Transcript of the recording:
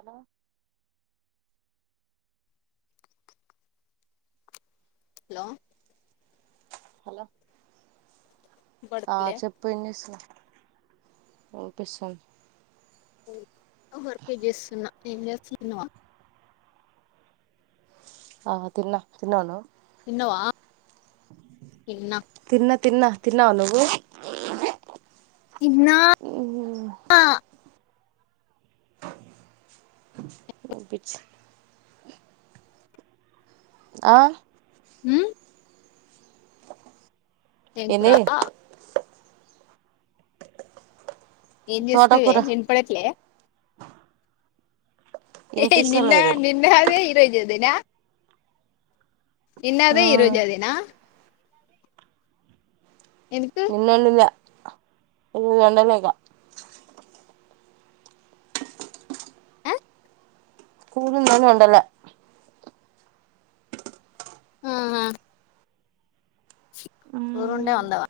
అమ [unintelligible] hello hello ఆహ్ పడట్లే చెప్పు ఏం చేస్తున్నావు. ఓపిస్తోంది. ఉమ్ వర్కే చేస్తున్నా. నేను చేస్తే తినవా. ఆహ్ తిన్న తిన్నవ నువ్వు. తిన్నవా. తీన్న. తిన్నా తిన్నా తిన్నావ నువ్వు. నో నో పిచ్ ఆహ్ ఉమ్ ఏం ఏంది కురా. ఏం చేస్తున్నవే తోటకూర వినపడట్లే. ఏ నిన్న వినిపిస్తలేదు నిన్న అదే ఈరోజు అదే. ఆహ్ నిన్న అదే ఈరోజు అదేనా. ఎందుకు నిన్న వండిదే. ఈ రోజు వండలే ఇగ. ఆ స్కూల్ ఉందని వండలే. ఆహా కూర ఉంటే మ్మ్ వండావా.